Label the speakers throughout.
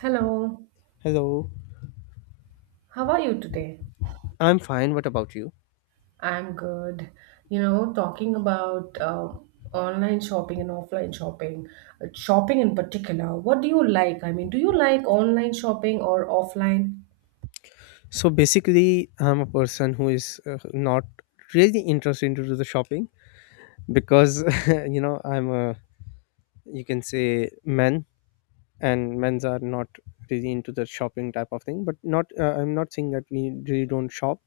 Speaker 1: Hello,
Speaker 2: Hello,
Speaker 1: how are you today?
Speaker 2: I'm fine. What about you?
Speaker 1: I'm good. You know, talking about online shopping and offline shopping, shopping in particular, what do you like? Do you like online shopping or offline?
Speaker 2: So basically, I'm a person who is not really interested into the shopping because I'm a you can say men, and men's are not really into the shopping type of thing. But not I'm not saying that we really don't shop,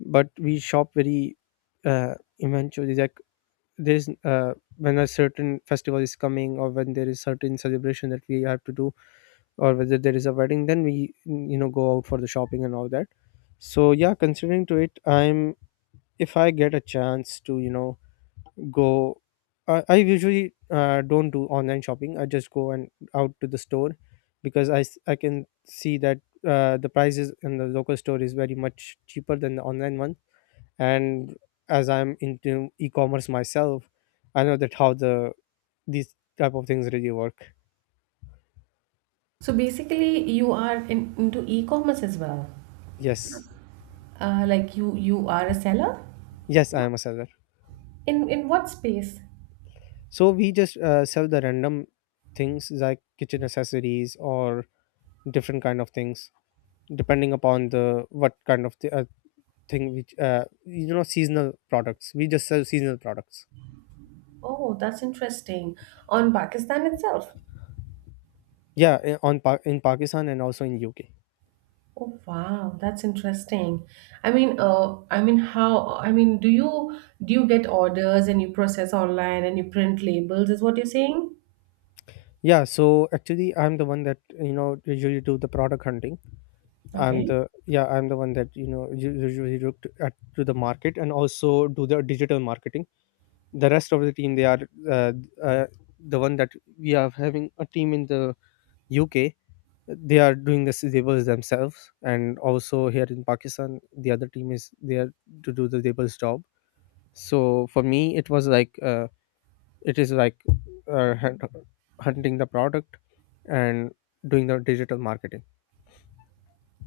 Speaker 2: but we shop very eventually. Like there's when a certain festival is coming, or when there is certain celebration that we have to do, or whether there is a wedding, then we go out for the shopping and all that. So yeah, considering to it, I'm, if I get a chance to go, I usually don't do online shopping. I just go and out to the store, because I can see that the prices in the local store is very much cheaper than the online one. And as I'm into e-commerce myself, I know that how the these type of things really work.
Speaker 1: So basically, you are into e-commerce as well.
Speaker 2: Yes.
Speaker 1: Like you are a seller?
Speaker 2: Yes, I am a seller.
Speaker 1: In what space?
Speaker 2: So we just sell the random things like kitchen accessories or different kind of things, depending upon the what kind of thing which, seasonal products. We just sell seasonal products.
Speaker 1: Oh, that's interesting. On Pakistan itself.
Speaker 2: Yeah, in Pakistan and also in UK.
Speaker 1: Oh wow, that's interesting. How? Do you get orders and you process online and you print labels? Is what you're saying?
Speaker 2: Yeah, so actually I'm the one that usually do the product hunting. I'm
Speaker 1: Okay.
Speaker 2: the, yeah, I'm the one that usually look to, at, to the market, and also do the digital marketing. The rest of the team, they are, uh, uh, the one that, we are having a team in the UK. They are doing the tables themselves, and also here in Pakistan the other team is there to do the tables job. So for me it was like, it is like, uh, hunt- hunting the product and doing the digital marketing.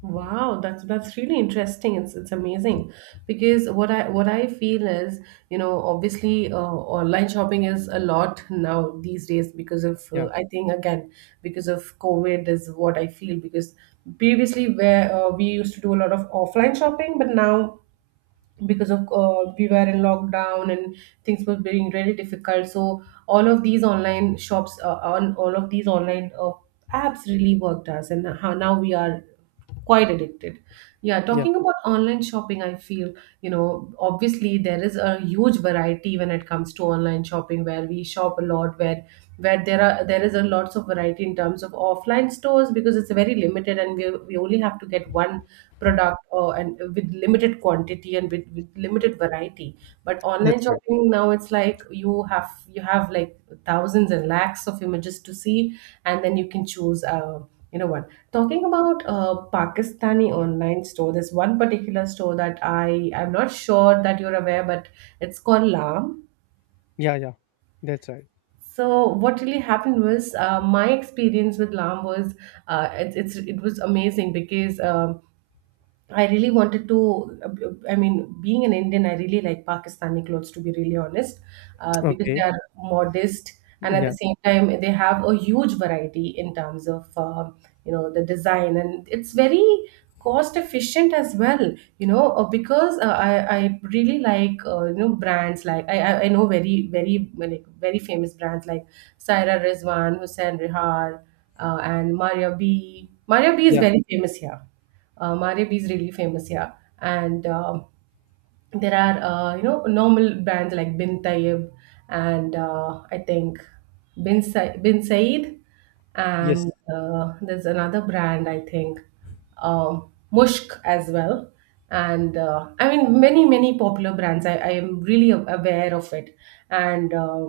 Speaker 1: Wow, that's really interesting. It's amazing because what I feel is, you know, obviously online shopping is a lot now these days because of
Speaker 2: Yeah,
Speaker 1: I think again because of COVID is what I feel because previously where we used to do a lot of offline shopping, but now because of we were in lockdown and things were being really difficult, so all of these online shops on all of these online apps really worked us, and how now we are quite addicted. Yeah,
Speaker 2: yeah,
Speaker 1: talking about online shopping, I feel, you know, obviously there is a huge variety when it comes to online shopping, where we shop a lot, where there is a lots of variety in terms of offline stores because it's very limited and we only have to get one product or and with limited quantity and with limited variety. But online
Speaker 2: that's right.
Speaker 1: shopping now, it's like you have like thousands and lakhs of images to see, and then you can choose. You know what, talking about Pakistani online store, there's one particular store that I'm not sure that you're aware, but it's called Lam.
Speaker 2: Yeah, yeah, that's right.
Speaker 1: So what really happened was, my experience with Lam was it was amazing because I really wanted to. I mean, being an Indian, I really like Pakistani clothes, to be really honest, because they
Speaker 2: Okay,
Speaker 1: are modest, and at the
Speaker 2: yeah,
Speaker 1: same time they have a huge variety in terms of you know, the design, and it's very cost efficient as well. You know, because I really like you know, brands like I know very famous brands like Saira Rizwan, Hussain Rihar, and Maria B. Maria B is
Speaker 2: yeah.
Speaker 1: very famous here. Maribi is really famous, yeah. And um, there are you know, normal brands like Bin Tayeb, and I think Bin Said,
Speaker 2: Yes.
Speaker 1: and there's another brand, I think Mushk as well. And I mean, many many popular brands. I am really aware of it, and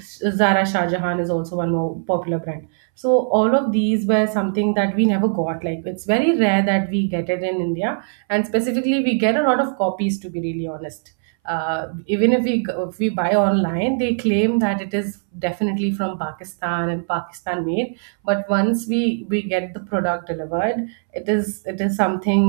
Speaker 1: Zara Shah Jahan is also one more popular brand. So all of these were something that we never got. Like, it's very rare that we get it in India, and specifically we get a lot of copies. To be really honest, even if we if we buy online, they claim that it is definitely from Pakistan and Pakistan made, but once we get the product delivered, it is something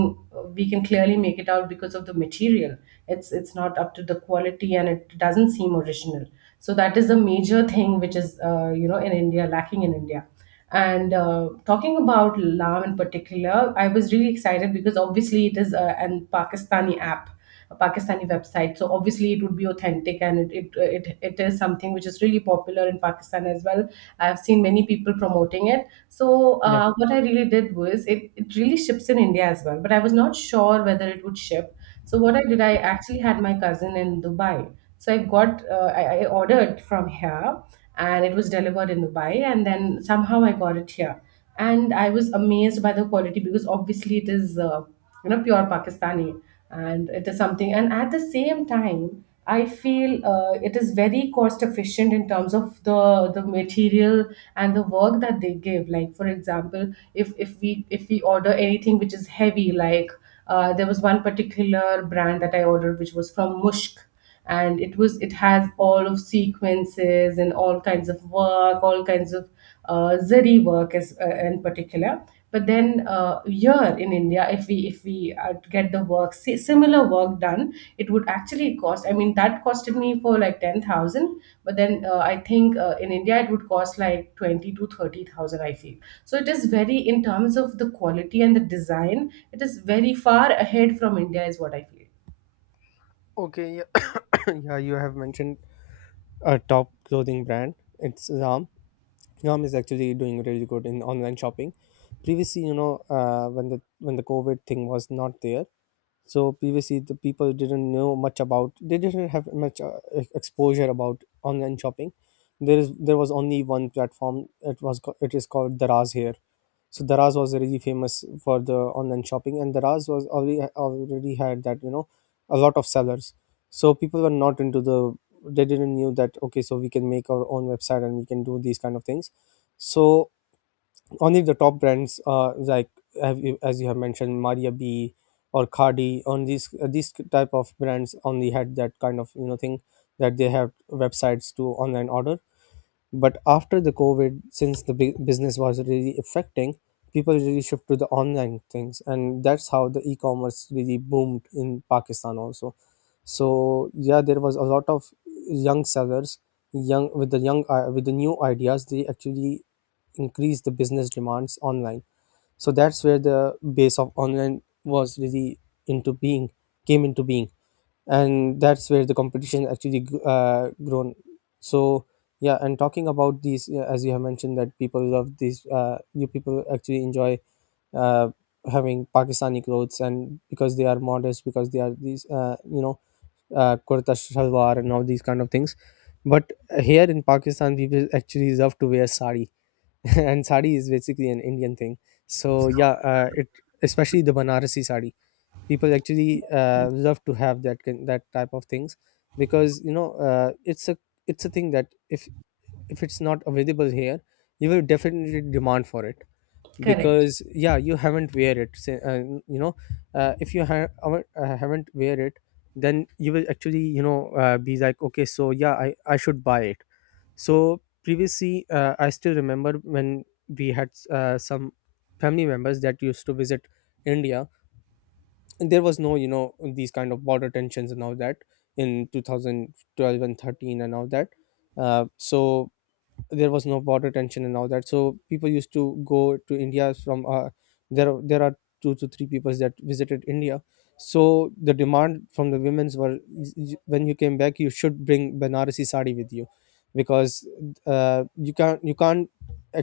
Speaker 1: we can clearly make it out because of the material. It's not up to the quality and it doesn't seem original. So that is a major thing which is you know, in india lacking in India. And talking about Lam in particular, I was really excited because obviously it is an Pakistani app, a Pakistani website. So obviously it would be authentic, and it is something which is really popular in Pakistan as well. I've seen many people promoting it. So
Speaker 2: Yeah.
Speaker 1: what I really did was, it really ships in India as well, but I was not sure whether it would ship. So what I did, I actually had my cousin in Dubai. So I got, I ordered from here, and it was delivered in Dubai. And then somehow I got it here, and I was amazed by the quality because obviously it is you know, pure Pakistani, and it is something. And at the same time, I feel it is very cost efficient in terms of the material and the work that they give. Like, for example, if if we order anything which is heavy, like there was one particular brand that I ordered which was from Mushk, and it has all of sequences and all kinds of work, all kinds of zari work as in particular. But then here in India, if we get the similar work done, it would actually cost, I mean, that costed me for like 10,000. But then I think in India it would cost like 20 to 30,000, I feel. So it is very, in terms of the quality and the design, it is very far ahead from India, is what I feel.
Speaker 2: Okay, yeah. Yeah, you have mentioned a top clothing brand. It's Ram. Ram is actually doing really good in online shopping. Previously, you know, when the COVID thing was not there, so previously the people didn't know much about, they didn't have much exposure about online shopping. There was only one platform. It is called Daraz here. So Daraz was really famous for the online shopping, and Daraz was already had that, you know, a lot of sellers. So people were not into the, they didn't knew that, okay, so we can make our own website and we can do these kind of things. So only the top brands, like, have you, as you have mentioned, Maria B or Khadi, on these, these type of brands only had that kind of, you know, thing, that they have websites to online order. But after the COVID, since the big business was really affecting, people really shift to the online things, and that's how the e-commerce really boomed in Pakistan also. So yeah, there was a lot of young sellers, young with the young, with the new ideas. They actually increased the business demands online. So that's where the base of online was really into being came into being. And that's where the competition actually grown. So yeah. And talking about these, as you have mentioned that people love these, you, people actually enjoy uh, having Pakistani clothes, and because they are modest, because they are these, you know, kurta shalwar and all these kind of things. But here in Pakistan people actually love to wear sari. And sari is basically an Indian thing. So yeah, it, especially the banarasi sari, people actually love to have that that type of things. Because, you know, it's a thing that, if it's not available here, you will definitely demand for it.
Speaker 1: Correct.
Speaker 2: Because, yeah, you haven't wear it, say, you know, if you haven't wear it, then you will actually, you know, be like, okay, so yeah, I should buy it. So previously, I still remember when we had some family members that used to visit India. There was no, you know, these kind of border tensions and all that, in 2012 and 13 and all that. So there was no border tension and all that. So people used to go to India from, there are two to three peoples that visited India. So the demand from the women's were, when you came back, you should bring banarasi sari with you. Because you can't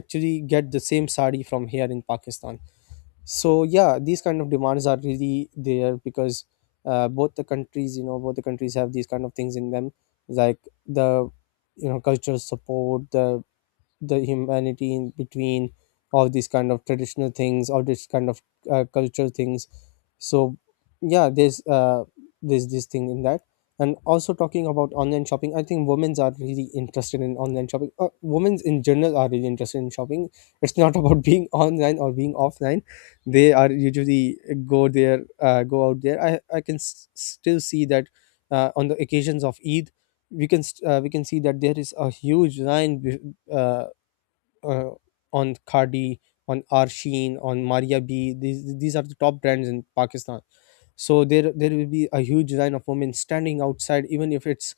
Speaker 2: actually get the same sari from here in Pakistan. So yeah, these kind of demands are really there, because both the countries, you know, both the countries have these kind of things in them, like the, you know, cultural support, the humanity in between, all these kind of traditional things, all this kind of cultural things. So yeah, there's this thing in that. And also talking about online shopping, I think women's are really interested in online shopping. Women's in general are really interested in shopping. It's not about being online or being offline. They are usually go out there. I can still see that on the occasions of Eid we can we can see that there is a huge uh, uh, on Khadi, on Arsheen, on Maria B. These are the top brands in Pakistan. So there will be a huge line of women standing outside, even if it's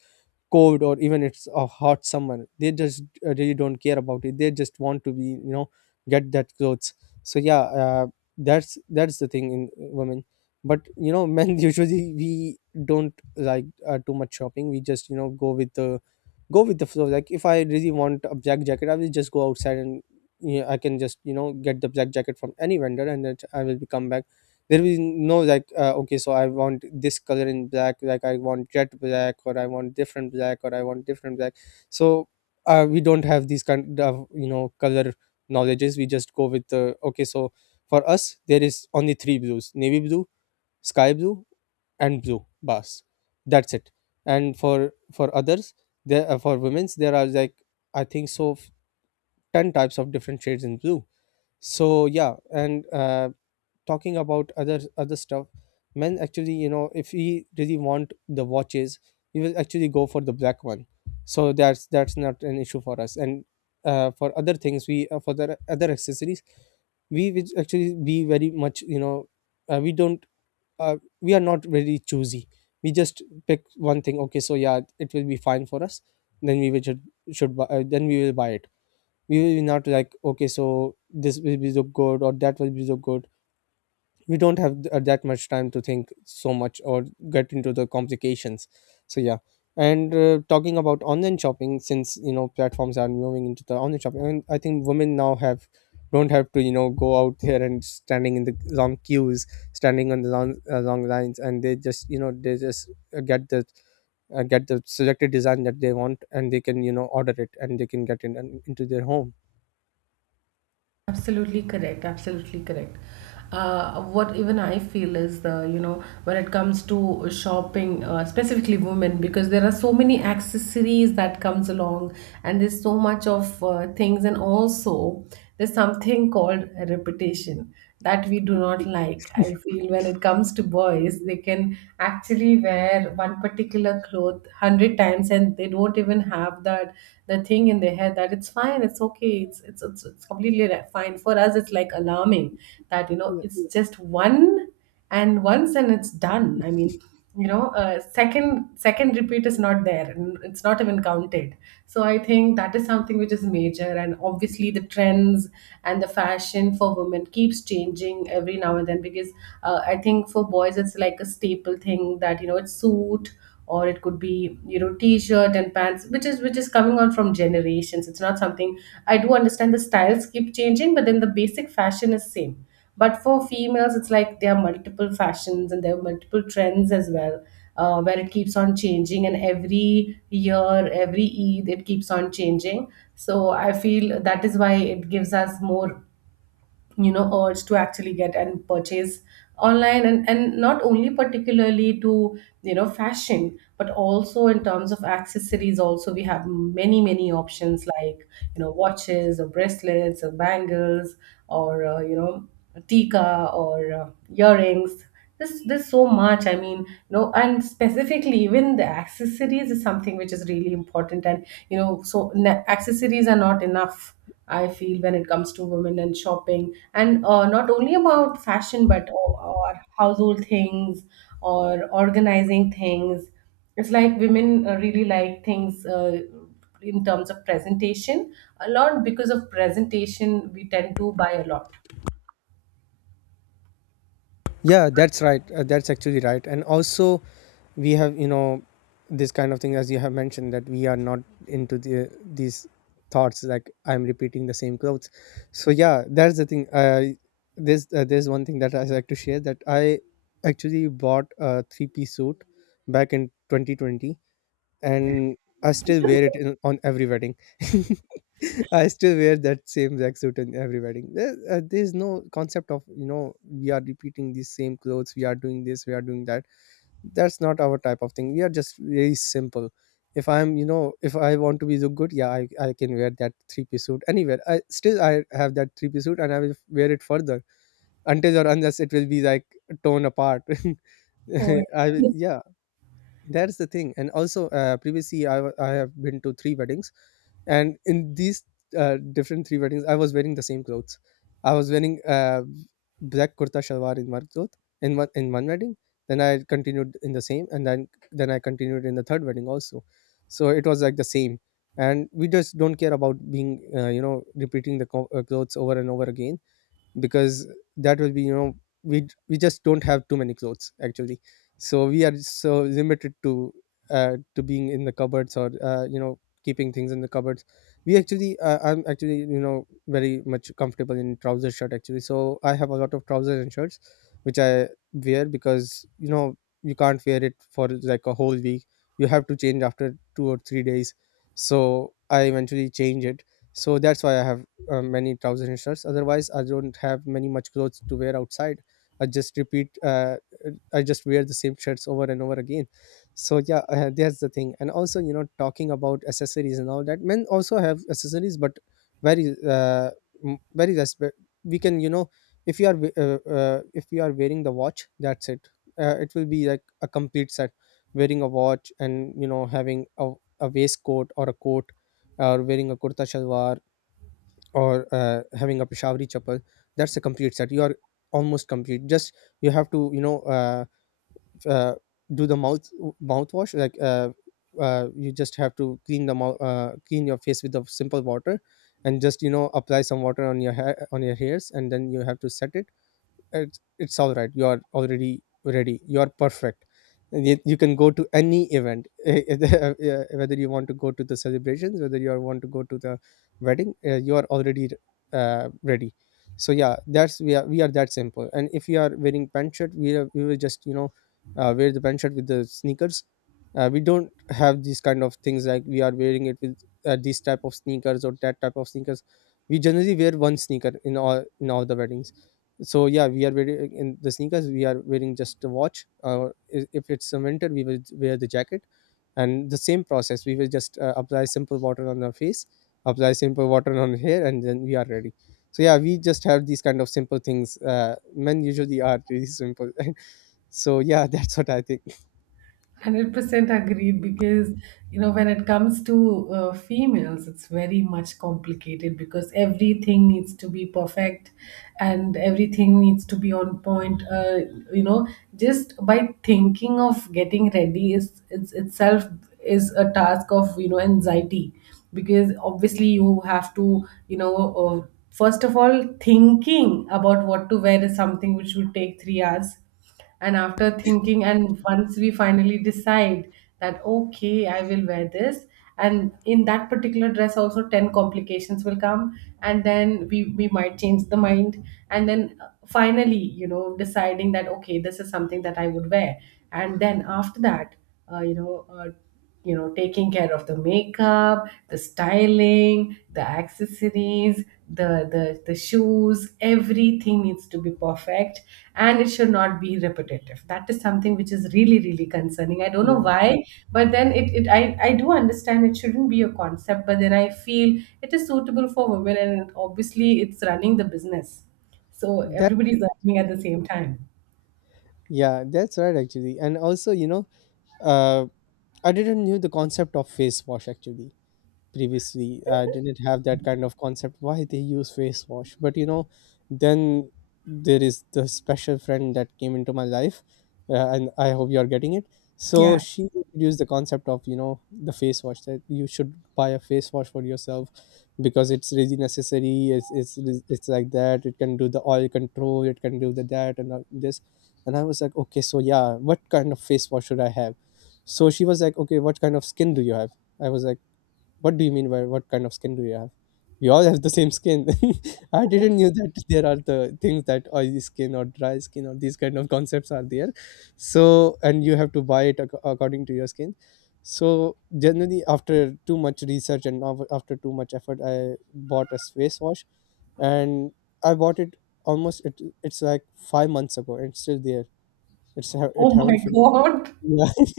Speaker 2: cold or even it's a hot summer. They just really don't care about it. They just want to be, you know, get that clothes. So yeah, that's the thing in women. But you know, men, usually we don't like too much shopping. We just, you know, go with the flow. Like, if I really want a black jacket, I will just go outside and, yeah, I can just, you know, get the black jacket from any vendor, and then I will be come back. There is no like, okay, so I want this color in black, like I want jet black, or I want different black, or I want different black. So we don't have these kind of, you know, color knowledges. We just go with the, okay, so for us there is only three blues: navy blue, sky blue, and blue bars. That's it. And for others, there, for women's there are like, I think so, 10 types of different shades in blue. So yeah, and talking about other stuff, men actually, you know, if he really want the watches, he will actually go for the black one. So that's not an issue for us. And for other things, we, for the other accessories, we will actually be very much, you know, we don't, we are not very choosy. We just pick one thing, okay, so yeah, it will be fine for us. Then we will should buy, then we will buy it. We will not like, okay, so this will be so good or that will be so good. We don't have that much time to think so much or get into the complications. So yeah. And talking about online shopping, since you know platforms are moving into the online shopping, and I think women now have, don't have to, you know, go out there and standing in the long queues, standing on the long, long lines, and they just, you know, they just get the, get the selected design that they want, and they can, you know, order it, and they can get it in, into their home.
Speaker 1: Absolutely correct. Absolutely correct. What even I feel is, the you know, when it comes to shopping, specifically women, because there are so many accessories that comes along, and there's so much of things, and also there's something called reputation that we do not like. I feel when it comes to boys, they can actually wear one particular cloth hundred times, and they don't even have that, the thing in their head that it's fine, it's okay, it's completely fine. For us, it's like alarming that, you know, it's just one and once and it's done. I mean, you know, second repeat is not there and it's not even counted. So I think that is something which is major, and obviously the trends and the fashion for women keeps changing every now and then. Because I think for boys, it's like a staple thing that, you know, it's suit, or it could be, you know, t-shirt and pants, which is coming on from generations. It's not something, I do understand the styles keep changing, but then the basic fashion is same. But for females, it's like there are multiple fashions and there are multiple trends as well, where it keeps on changing. And every year, every Eid, it keeps on changing. So I feel that is why it gives us more, you know, urge to actually get and purchase online, and not only particularly to, you know, fashion, but also in terms of accessories also we have many many options, like, you know, watches or bracelets or bangles or you know, tika or earrings. This There's so much. I mean, you know, and specifically even the accessories is something which is really important. And you know, so na accessories are not enough. I feel when it comes to women and shopping, and not only about fashion, but or household things or organizing things. It's like women really like things in terms of presentation a lot. Because of presentation, we tend to buy a lot.
Speaker 2: Yeah, that's right. That's actually right. And also we have, you know, this kind of thing, as you have mentioned, that we are not into the these thoughts, like I'm repeating the same clothes. So yeah, that's the thing. There's one thing that I like to share, that I actually bought a three-piece suit back in 2020, and I still wear it in, on every wedding. I still wear that same black suit in every wedding. There's no concept of, you know, we are repeating these same clothes, we are doing this, we are doing that. That's not our type of thing. We are just very simple. If I'm, you know, if I want to be look good, yeah, I can wear that three-piece suit anywhere. I have that three-piece suit and I will wear it further until or unless it will Be like torn apart.
Speaker 1: Oh,
Speaker 2: Yeah, that's the thing. And also, previously, I have been to three weddings, and in these different three weddings I was wearing the same clothes. I was wearing black kurta shalwar in one cloth, in one wedding. Then I continued in the same, and then I continued in the third wedding also. So it was like the same. And we just don't care about being, you know, repeating the clothes over and over again, because that will be, you know, we just don't have too many clothes actually. So we are so limited to, to being in the cupboards, or you know, keeping things in the cupboards. We actually, I'm actually, you know, very much comfortable in trouser shirt actually, so I have a lot of trousers and shirts, which I wear because, you know, you can't wear it for like a whole week. You have to change after 2 or 3 days, so I eventually change it. So that's why I have many trousers and shirts. Otherwise, I don't have many much clothes to wear outside. I just repeat, I just wear the same shirts over and over again. So yeah, that's the thing. And also, you know, talking about accessories and all that, men also have accessories, but very uh, very less. But we can, you know, if if you are wearing the watch, that's it. It will be like a complete set. Wearing a watch, and you know, having a waistcoat or a coat, or wearing a kurta shalwar, or having a Peshawari chappal, that's a complete set. You are almost complete. Just you have to, you know, uh, do the mouthwash. Like you just have to clean the mouth, clean your face with the simple water, and just, you know, apply some water on your hair, on your hairs, and then you have to set it. It's all right. You are already ready. You are perfect. You can go to any event. Yeah, whether you want to go to the celebrations, whether you want to go to the wedding, you are already ready. So yeah, that's we are that simple. And if you are wearing pant shirt, we will just, you know, wear the pant shirt with the sneakers. We don't have these kind of things, like we are wearing it with these type of sneakers or that type of sneakers. We generally wear one sneaker in all the weddings. So yeah, we are wearing in the sneakers, we are wearing just a watch. If it's a winter, we will wear the jacket, and the same process. We will just apply simple water on our face, apply simple water on hair, and then we are ready. So yeah, we just have these kind of simple things. Men usually are really simple. So yeah, that's what I think.
Speaker 1: 100% agreed. Because, you know, when it comes to females, it's very much complicated because everything needs to be perfect, and everything needs to be on point. You know, just by thinking of getting ready is, it's itself is a task of, you know, anxiety. Because obviously you have to, you know, first of all, thinking about what to wear is something which would take 3 hours. And after thinking, and once we finally decide that okay, I will wear this, and in that particular dress also 10 complications will come, and then we might change the mind. And then finally, you know, deciding that okay, this is something that I would wear. And then after that, uh, you know uh, you know, taking care of the makeup, the styling, the accessories, the shoes, everything needs to be perfect, and it should not be repetitive. That is something which is really really concerning. I don't know
Speaker 2: yeah
Speaker 1: why, but then it, I do understand it shouldn't be a concept, but then I feel it is suitable for women, and obviously it's running the business. So
Speaker 2: that
Speaker 1: everybody's earning at the same time.
Speaker 2: Yeah, that's right actually. And also, you know, uh, I didn't knew the concept of face wash actually. Previously, I didn't have that kind of concept why they use face wash. But you know, then there is the special friend that came into my life, and I hope you are getting it. So
Speaker 1: Yeah.
Speaker 2: she introduced the concept of, you know, the face wash, that you should buy a face wash for yourself, because it's really necessary. It's like that, it can do the oil control, it can do the that and all this. And I was like, okay, so yeah, what kind of face wash should I have? So she was like, okay, what kind of skin do you have? I was like, what do you mean by what kind of skin do you have? We all have the same skin. I didn't knew that there are the things that oily skin or dry skin or these kind of concepts are there. So, and you have to buy it according to your skin. So generally, after too much research and after too much effort, I bought a face wash, and I bought it almost, it's like 5 months ago, and it's still there. It
Speaker 1: Oh my
Speaker 2: haven't finished.
Speaker 1: god.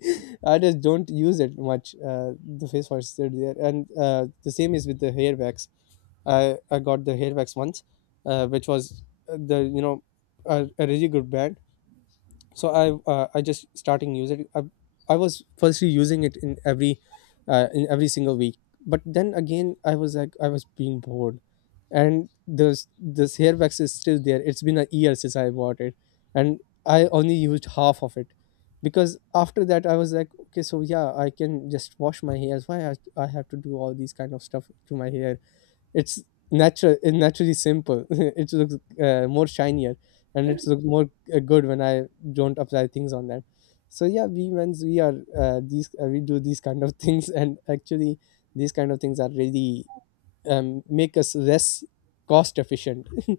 Speaker 2: I just don't use it much. The face wash is still there, and the same is with the hair wax. I got the hair wax once, which was the, you know, a really good brand. So I just starting using it. I was firstly using it in every single week. But then again, I was like, I was being bored. And this hair wax is still there. It's been a year since I bought it, and I only used half of it, because after that I was like, okay, so yeah, I can just wash my hairs. Why I have to do all these kind of stuff to my hair? It's natural, it's naturally simple. It looks more shinier, and it looks more good when I don't apply things on them. So yeah, we men's, we are, these we do these kind of things, and actually these kind of things are really make us less cost efficient.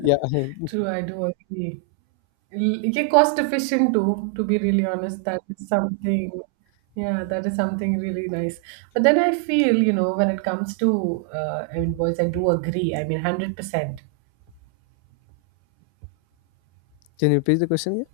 Speaker 2: Yeah.
Speaker 1: True, I do agree. Yeah, cost efficient too, to be really honest. That is something, yeah, that is something really nice. But then I feel, you know, when it comes to I mean, boys, I do agree. I mean, 100%.
Speaker 2: Can you repeat the question?